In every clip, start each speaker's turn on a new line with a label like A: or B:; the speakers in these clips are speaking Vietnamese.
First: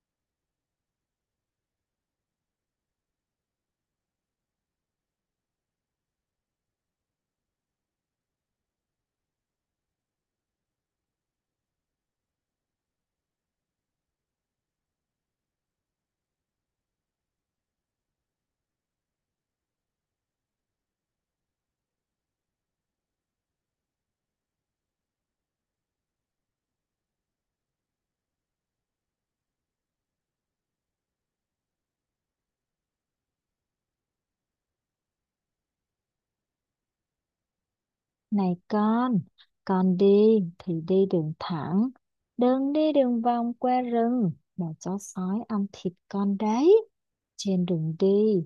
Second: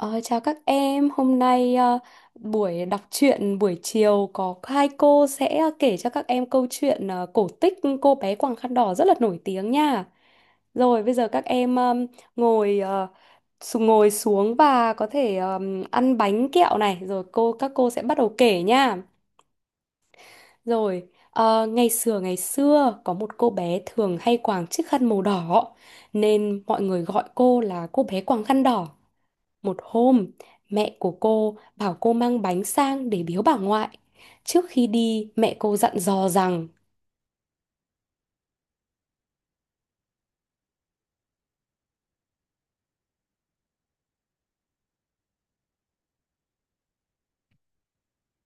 A: Ờ, Chào các em, hôm nay buổi đọc truyện buổi chiều có hai cô sẽ kể cho các em câu chuyện cổ tích cô bé quàng khăn đỏ rất là nổi tiếng nha. Rồi bây giờ các em ngồi ngồi xuống và có thể ăn bánh kẹo này, rồi cô các cô sẽ bắt đầu kể nha. Rồi ngày xưa có một cô bé thường hay quàng chiếc khăn màu đỏ nên mọi người gọi cô là cô bé quàng khăn đỏ. Một hôm, mẹ của cô bảo cô mang bánh sang để biếu bà ngoại. Trước khi đi, mẹ cô dặn dò rằng
B: Này con đi thì đi đường thẳng, đừng đi đường vòng qua rừng mà chó sói ăn thịt con đấy. Trên đường đi,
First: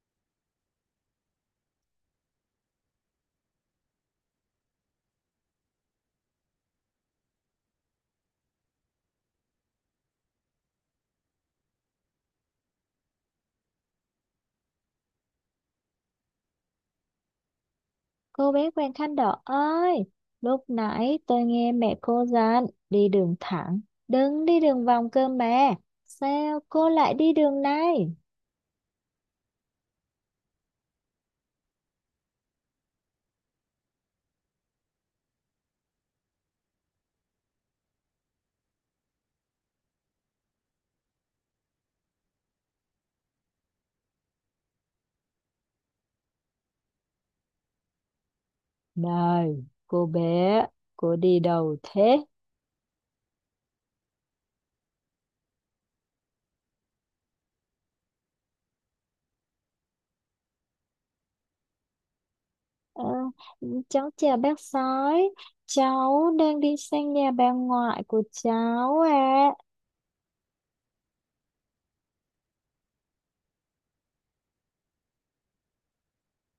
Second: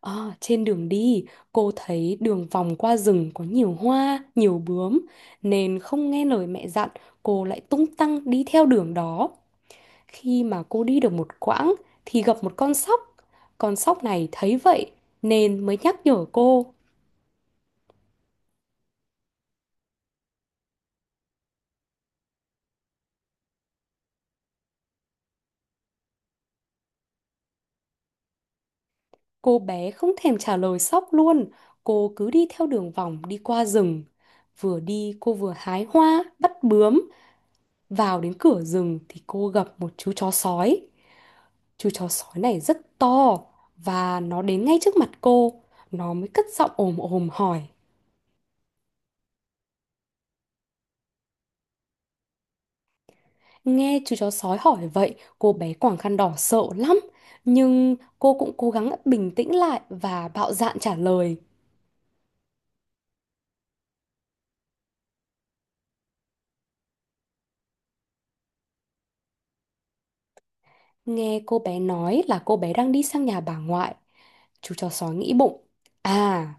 A: "Ờ, trên đường đi, cô thấy đường vòng qua rừng có nhiều hoa, nhiều bướm, nên không nghe lời mẹ dặn, cô lại tung tăng đi theo đường đó. Khi mà cô đi được một quãng thì gặp một con sóc. Con sóc này thấy vậy nên mới nhắc nhở cô.
B: cô bé Quàng Khăn Đỏ ơi, lúc nãy tôi nghe mẹ cô dặn đi đường thẳng, đừng đi đường vòng cơ mà. Sao cô lại đi đường này?
A: Cô bé không thèm trả lời sóc luôn, cô cứ đi theo đường vòng đi qua rừng. Vừa đi cô vừa hái hoa, bắt bướm. Vào đến cửa rừng thì cô gặp một chú chó sói. Chú chó sói này rất to và nó đến ngay trước mặt cô. Nó mới cất giọng ồm ồm hỏi.
B: Này, cô bé, cô đi đâu thế?
A: Nghe chú chó sói hỏi vậy, cô bé quàng khăn đỏ sợ lắm. Nhưng cô cũng cố gắng bình tĩnh lại và bạo dạn trả lời.
B: Ờ, cháu chào bác sói, cháu đang đi sang nhà bà ngoại của cháu ạ. À.
A: Nghe cô bé nói là cô bé đang đi sang nhà bà ngoại. Chú chó sói nghĩ bụng. À,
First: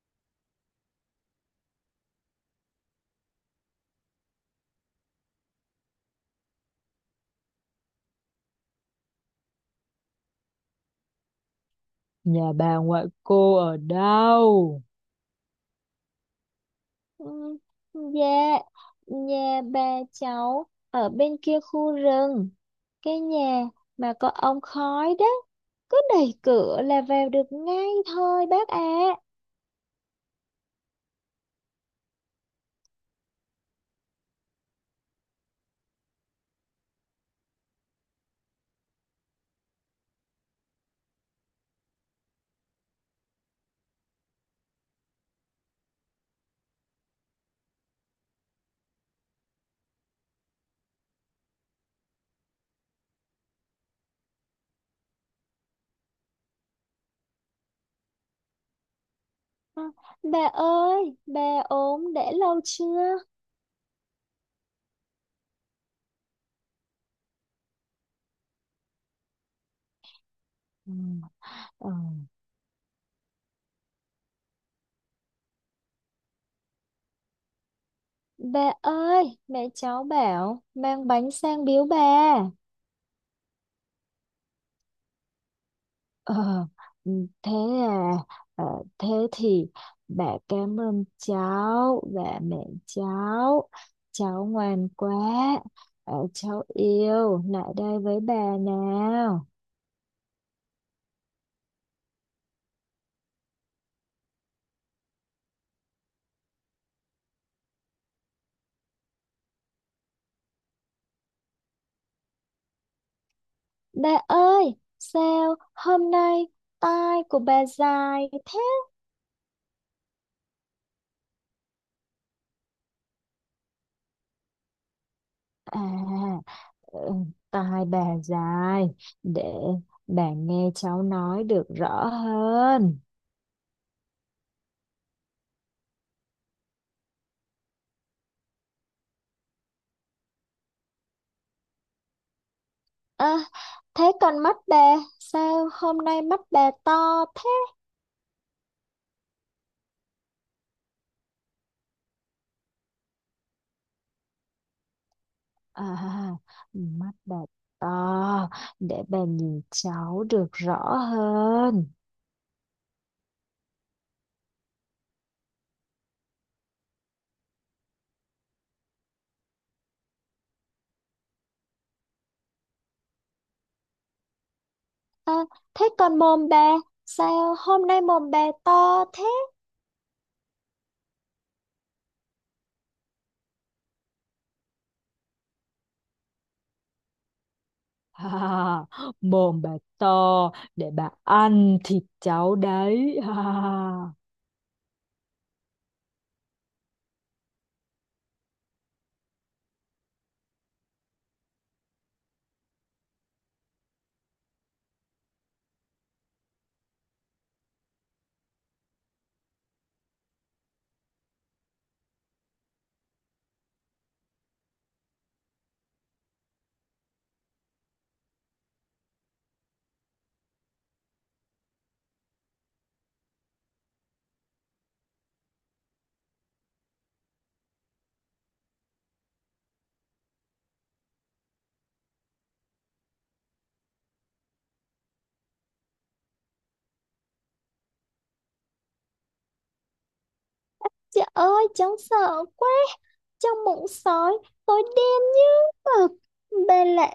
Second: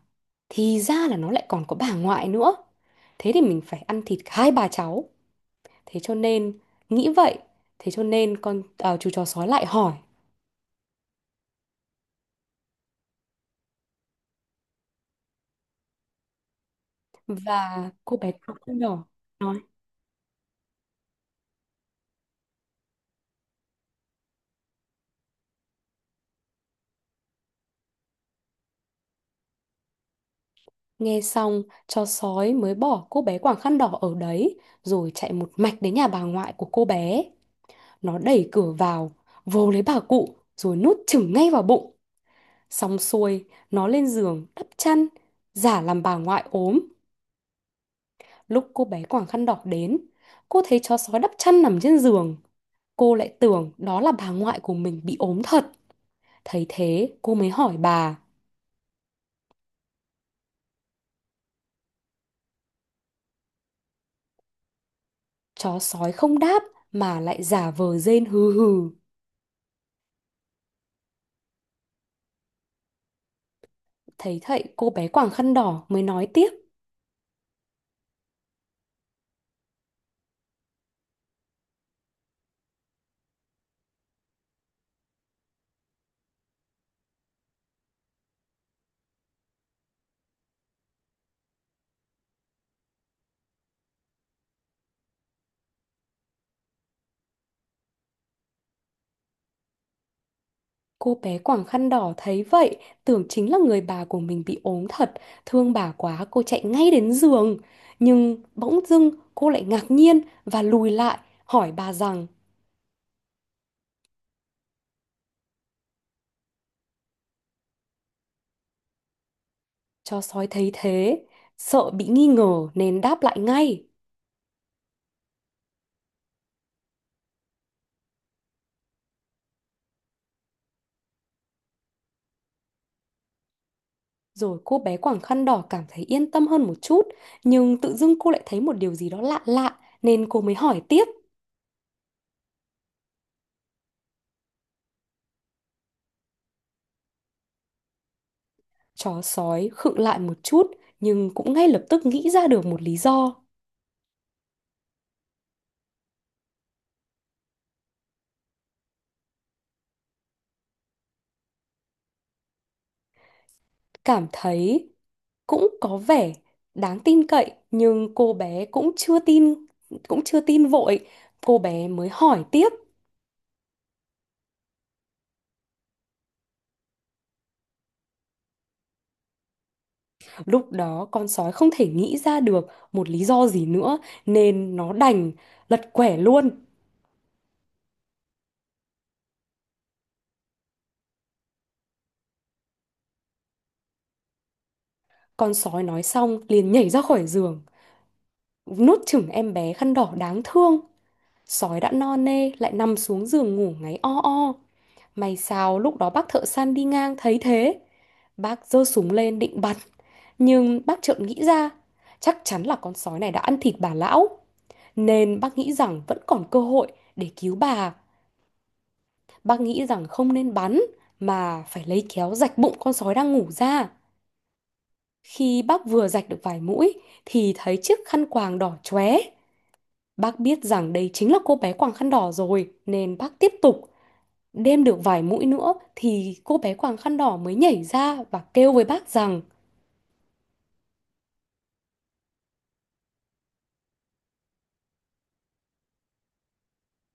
A: thì ra là nó lại còn có bà ngoại nữa. Thế thì mình phải ăn thịt hai bà cháu. Thế cho nên, nghĩ vậy. Thế cho nên con à, chú chó sói lại hỏi.
B: Nhà bà ngoại cô ở đâu? Ừ,
A: Và cô bé quàng
B: dạ,
A: khăn đỏ nói.
B: nhà bà cháu ở bên kia khu rừng, cái nhà mà có ống khói đó, cứ đẩy cửa là vào được ngay thôi bác ạ.
A: Nghe xong, chó sói mới bỏ cô bé quàng khăn đỏ ở đấy. Rồi chạy một mạch đến nhà bà ngoại của cô bé. Nó đẩy cửa vào, vồ lấy bà cụ, rồi nuốt chửng ngay vào bụng. Xong xuôi, nó lên giường đắp chăn, giả làm bà ngoại ốm. Lúc cô bé quàng khăn đỏ đến, cô thấy chó sói đắp chăn nằm trên giường. Cô lại tưởng đó là bà ngoại của mình bị ốm thật. Thấy thế, cô mới hỏi bà.
B: À. Bà ơi, bà ốm đã lâu chưa?
A: Chó sói không đáp mà lại giả vờ rên hừ hừ.
B: Ừ. Ừ.
A: Thấy vậy, cô bé quàng khăn đỏ mới nói tiếp.
B: Bà ơi, mẹ cháu bảo mang bánh sang biếu bà. Ờ, ừ, thế à, ờ, thế thì bà cảm ơn cháu và mẹ cháu. Cháu ngoan quá, ờ, cháu yêu, lại đây với bà nào.
A: Cô bé quàng khăn đỏ thấy vậy, tưởng chính là người bà của mình bị ốm thật, thương bà quá cô chạy ngay đến giường. Nhưng bỗng dưng cô lại ngạc nhiên và lùi lại, hỏi bà rằng,
B: Bà ơi, sao hôm nay tai của bà dài thế?
A: cho sói thấy thế, sợ bị nghi ngờ nên đáp lại ngay.
B: À, ừ, tai bà dài, để bà nghe cháu nói được rõ hơn.
A: Rồi cô bé quàng khăn đỏ cảm thấy yên tâm hơn một chút, nhưng tự dưng cô lại thấy một điều gì đó lạ lạ nên cô mới hỏi tiếp.
B: À, thế còn mắt bà sao hôm nay mắt bà to thế?
A: Chó sói khựng lại một chút nhưng cũng ngay lập tức nghĩ ra được một lý do.
B: À, mắt bà to để bà nhìn cháu được rõ hơn.
A: Cảm thấy cũng có vẻ đáng tin cậy nhưng cô bé cũng chưa tin vội cô bé mới hỏi tiếp.
B: À, thế còn mồm bà sao hôm nay mồm bà to thế?
A: Lúc đó con sói không thể nghĩ ra được một lý do gì nữa nên nó đành lật quẻ luôn.
B: À, mồm bà to để bà ăn thịt cháu đấy. À.
A: Con sói nói xong liền nhảy ra khỏi giường nuốt chửng em bé khăn đỏ đáng thương. Sói đã no nê lại nằm xuống giường ngủ ngáy o o. May sao lúc đó bác thợ săn đi ngang thấy thế. Bác giơ súng lên định bắn. Nhưng bác chợt nghĩ ra, chắc chắn là con sói này đã ăn thịt bà lão. Nên bác nghĩ rằng vẫn còn cơ hội để cứu bà. Bác nghĩ rằng không nên bắn mà phải lấy kéo rạch bụng con sói đang ngủ ra. Khi bác vừa rạch được vài mũi thì thấy chiếc khăn quàng đỏ chóe. Bác biết rằng đây chính là cô bé quàng khăn đỏ rồi nên bác tiếp tục. Đêm được vài mũi nữa thì cô bé quàng khăn đỏ mới nhảy ra và kêu với bác rằng
B: Trời ơi, cháu sợ quá. Trong bụng sói, tôi đen như mực. Bà lạ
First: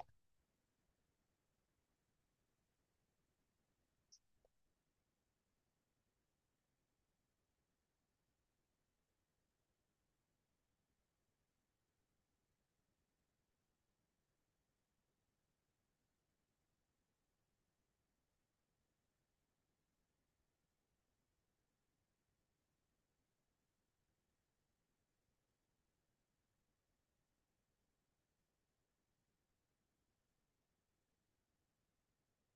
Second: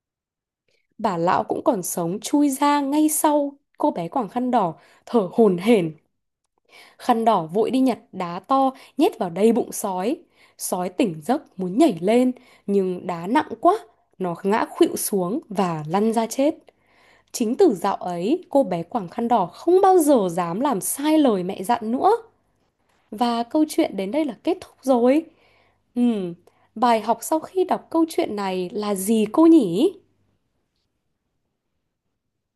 A: bà lão cũng còn sống chui ra ngay sau cô bé quàng khăn đỏ thở hổn hển. Khăn đỏ vội đi nhặt đá to nhét vào đầy bụng sói. Sói tỉnh giấc muốn nhảy lên nhưng đá nặng quá, nó ngã khuỵu xuống và lăn ra chết. Chính từ dạo ấy, cô bé quàng khăn đỏ không bao giờ dám làm sai lời mẹ dặn nữa. Và câu chuyện đến đây là kết thúc rồi. Ừm, Bài học sau khi đọc câu chuyện này là gì cô nhỉ?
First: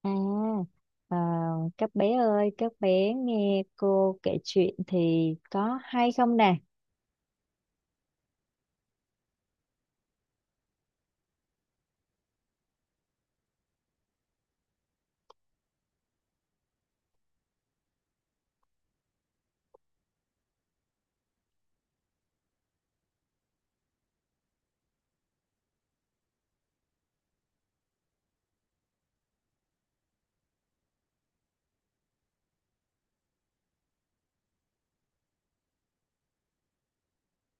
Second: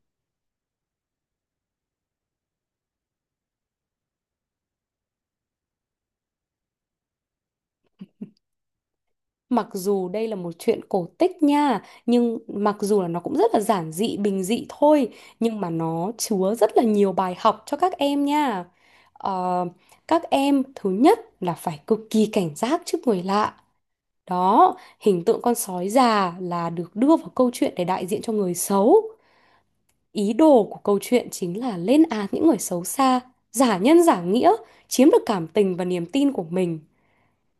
B: à, à, các bé ơi, các bé nghe cô kể chuyện thì có hay không nè?
A: Mặc dù đây là một chuyện cổ tích nha, nhưng mặc dù là nó cũng rất là giản dị, bình dị thôi, nhưng mà nó chứa rất là nhiều bài học cho các em nha. Ờ, các em thứ nhất là phải cực kỳ cảnh giác trước người lạ. Đó, hình tượng con sói già là được đưa vào câu chuyện để đại diện cho người xấu. Ý đồ của câu chuyện chính là lên án những người xấu xa, giả nhân giả nghĩa, chiếm được cảm tình và niềm tin của mình.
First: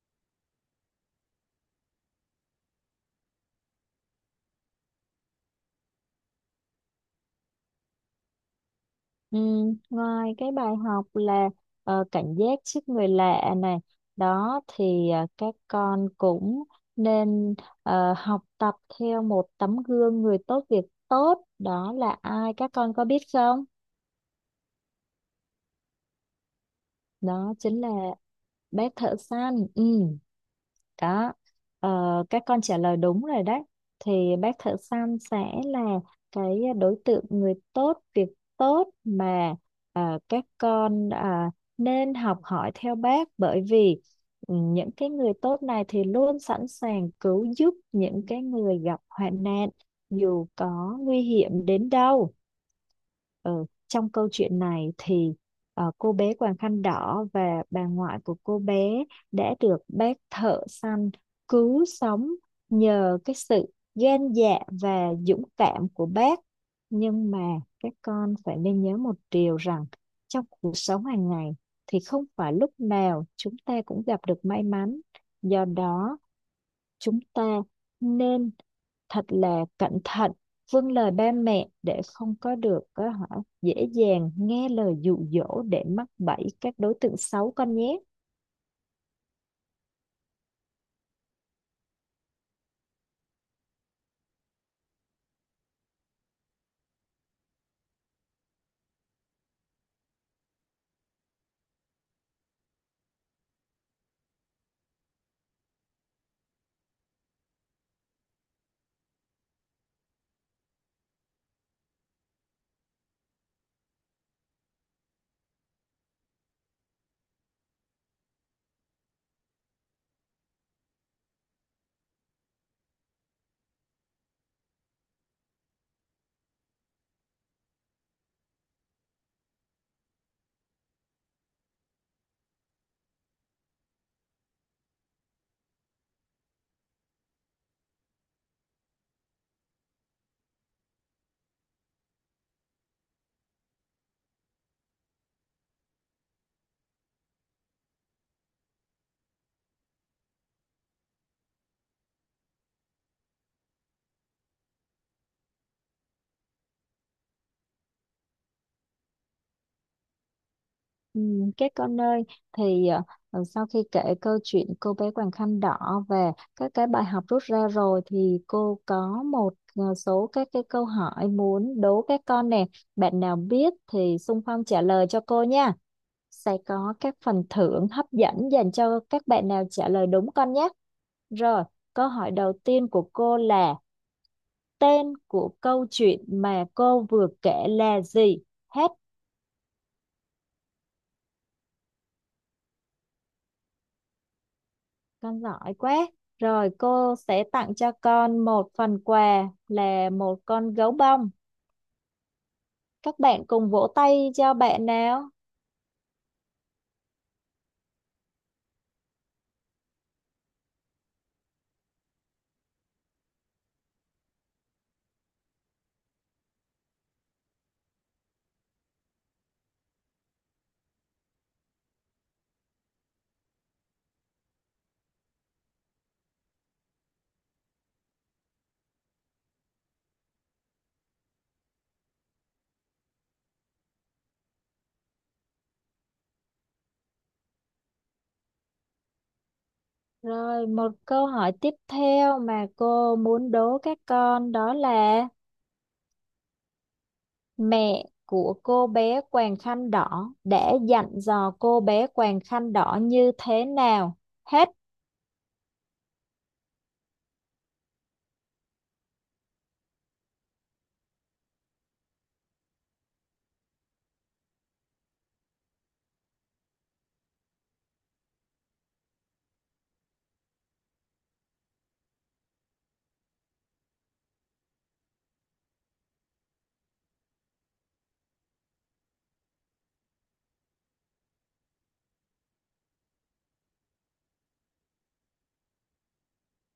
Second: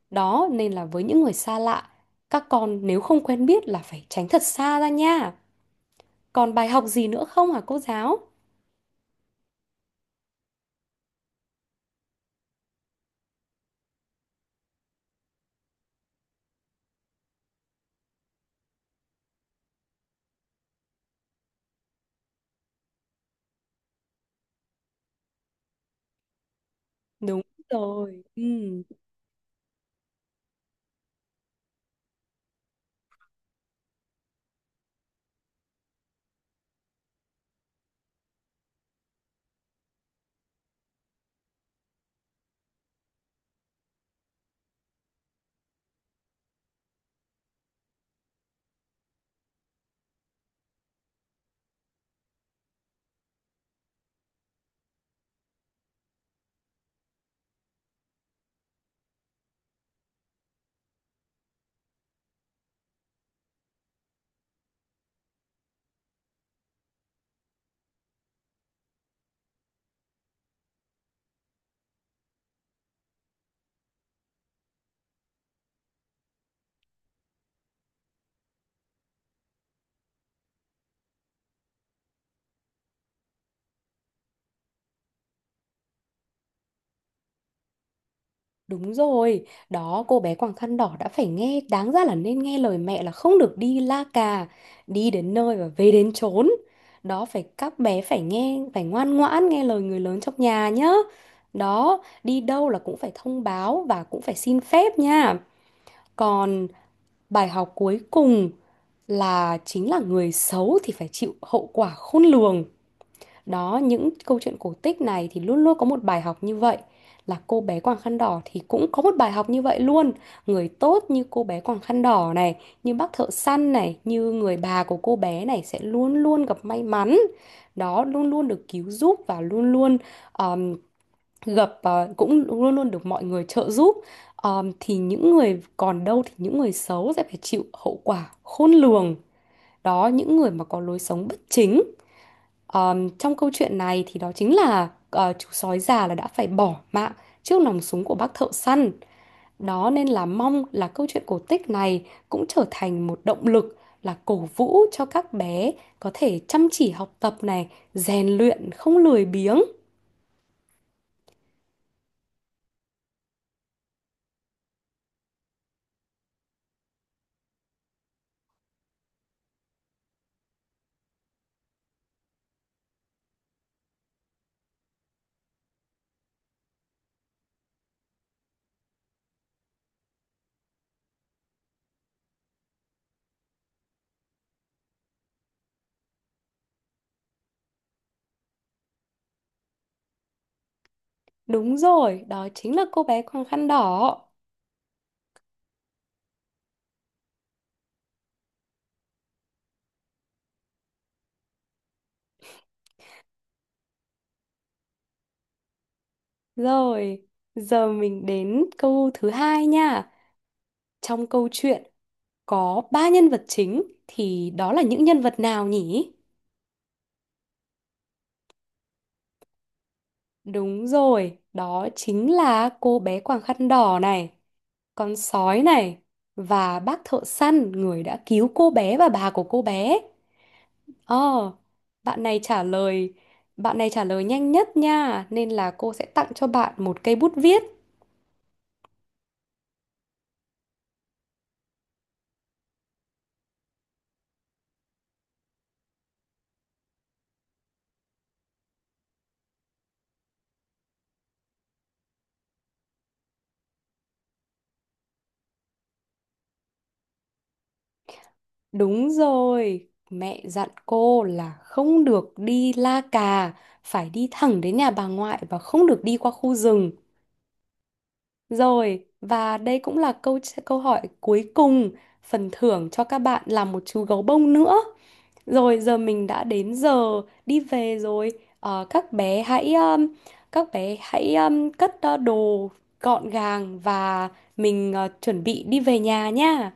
A: Đó nên là với những người xa lạ, các con nếu không quen biết là phải tránh thật xa ra nha. Còn bài học gì nữa không hả cô giáo?
B: Ừ, ngoài cái bài học là cảnh giác trước người lạ này, đó thì các con cũng nên học tập theo một tấm gương người tốt việc tốt, đó là ai các con có biết không?
A: Đúng
B: Đó chính là
A: rồi. Ừ.
B: bác thợ săn. Ừ. Đó, ờ, các con trả lời đúng rồi đấy. Thì bác thợ săn sẽ là cái đối tượng người tốt, việc tốt mà à, các con à, nên học hỏi theo bác bởi vì ừ, những cái người tốt này thì luôn sẵn sàng cứu giúp những cái người gặp hoạn nạn dù có nguy hiểm đến đâu. Ừ, trong câu chuyện này thì cô bé quàng khăn đỏ và bà ngoại của cô bé đã được bác thợ săn cứu sống nhờ cái sự gan dạ và dũng cảm của bác. Nhưng mà các con phải nên nhớ một điều rằng trong cuộc sống hàng ngày thì không phải lúc nào chúng ta cũng gặp được may mắn. Do đó chúng ta nên thật là cẩn thận vâng lời ba mẹ để không có được có hả dễ dàng nghe lời dụ dỗ để mắc bẫy các đối tượng xấu con nhé.
A: Đúng rồi, đó cô bé quàng khăn đỏ đã phải nghe, đáng ra là nên nghe lời mẹ là không được đi la cà, đi đến nơi và về đến chốn. Đó phải các bé phải nghe, phải ngoan ngoãn nghe lời người lớn trong nhà nhá. Đó, đi đâu là cũng phải thông báo và cũng phải xin phép nha. Còn bài học cuối cùng là chính là người xấu thì phải chịu hậu quả khôn lường. Đó, những câu chuyện cổ tích này thì luôn luôn có một bài học như vậy. Là cô bé quàng khăn đỏ thì cũng có một bài học như vậy luôn. Người tốt như cô bé quàng khăn đỏ này, như bác thợ săn này, như người bà của cô bé này sẽ luôn luôn gặp may mắn. Đó, luôn luôn được cứu giúp và luôn luôn um, gặp cũng luôn luôn được mọi người trợ giúp. Thì những người còn đâu thì những người xấu sẽ phải chịu hậu quả khôn lường. Đó, những người mà có lối sống bất chính. Trong câu chuyện này thì đó chính là chú sói già là đã phải bỏ mạng trước nòng súng của bác thợ săn. Đó nên là mong là câu chuyện cổ tích này cũng trở thành một động lực là cổ vũ cho các bé có thể chăm chỉ học tập này, rèn luyện không lười biếng.
B: Các con ơi thì ờ, sau khi kể câu chuyện cô bé Quàng Khăn Đỏ và các cái bài học rút ra rồi thì cô có một số các cái câu hỏi muốn đố các con nè, bạn nào biết thì xung phong trả lời cho cô nha, sẽ có các phần thưởng hấp dẫn dành cho các bạn nào trả lời đúng con nhé. Rồi, câu hỏi đầu tiên của cô là tên của câu chuyện mà cô vừa kể là gì? Hết,
A: Đúng rồi, đó chính là cô bé quàng khăn đỏ.
B: con giỏi quá. Rồi cô sẽ tặng cho con một phần quà là một con gấu bông. Các bạn cùng vỗ tay cho bạn nào.
A: Rồi, giờ mình đến câu thứ hai nha. Trong câu chuyện có ba nhân vật chính thì đó là những nhân vật nào nhỉ? Đúng rồi, đó chính là cô bé quàng khăn đỏ này, con sói này và bác thợ săn người đã cứu cô bé và bà của cô bé. Ờ, bạn này trả lời, bạn này trả lời nhanh nhất nha, nên là cô sẽ tặng cho bạn một cây bút viết.
B: Rồi một câu hỏi tiếp theo mà cô muốn đố các con đó là mẹ của cô bé quàng khăn đỏ đã dặn dò cô bé quàng khăn đỏ như thế nào? Hết.
A: Đúng rồi, mẹ dặn cô là không được đi la cà, phải đi thẳng đến nhà bà ngoại và không được đi qua khu rừng. Rồi, và đây cũng là câu câu hỏi cuối cùng, phần thưởng cho các bạn là một chú gấu bông nữa. Rồi giờ mình đã đến giờ đi về rồi. Các bé hãy cất đồ gọn gàng và mình chuẩn bị đi về nhà nha.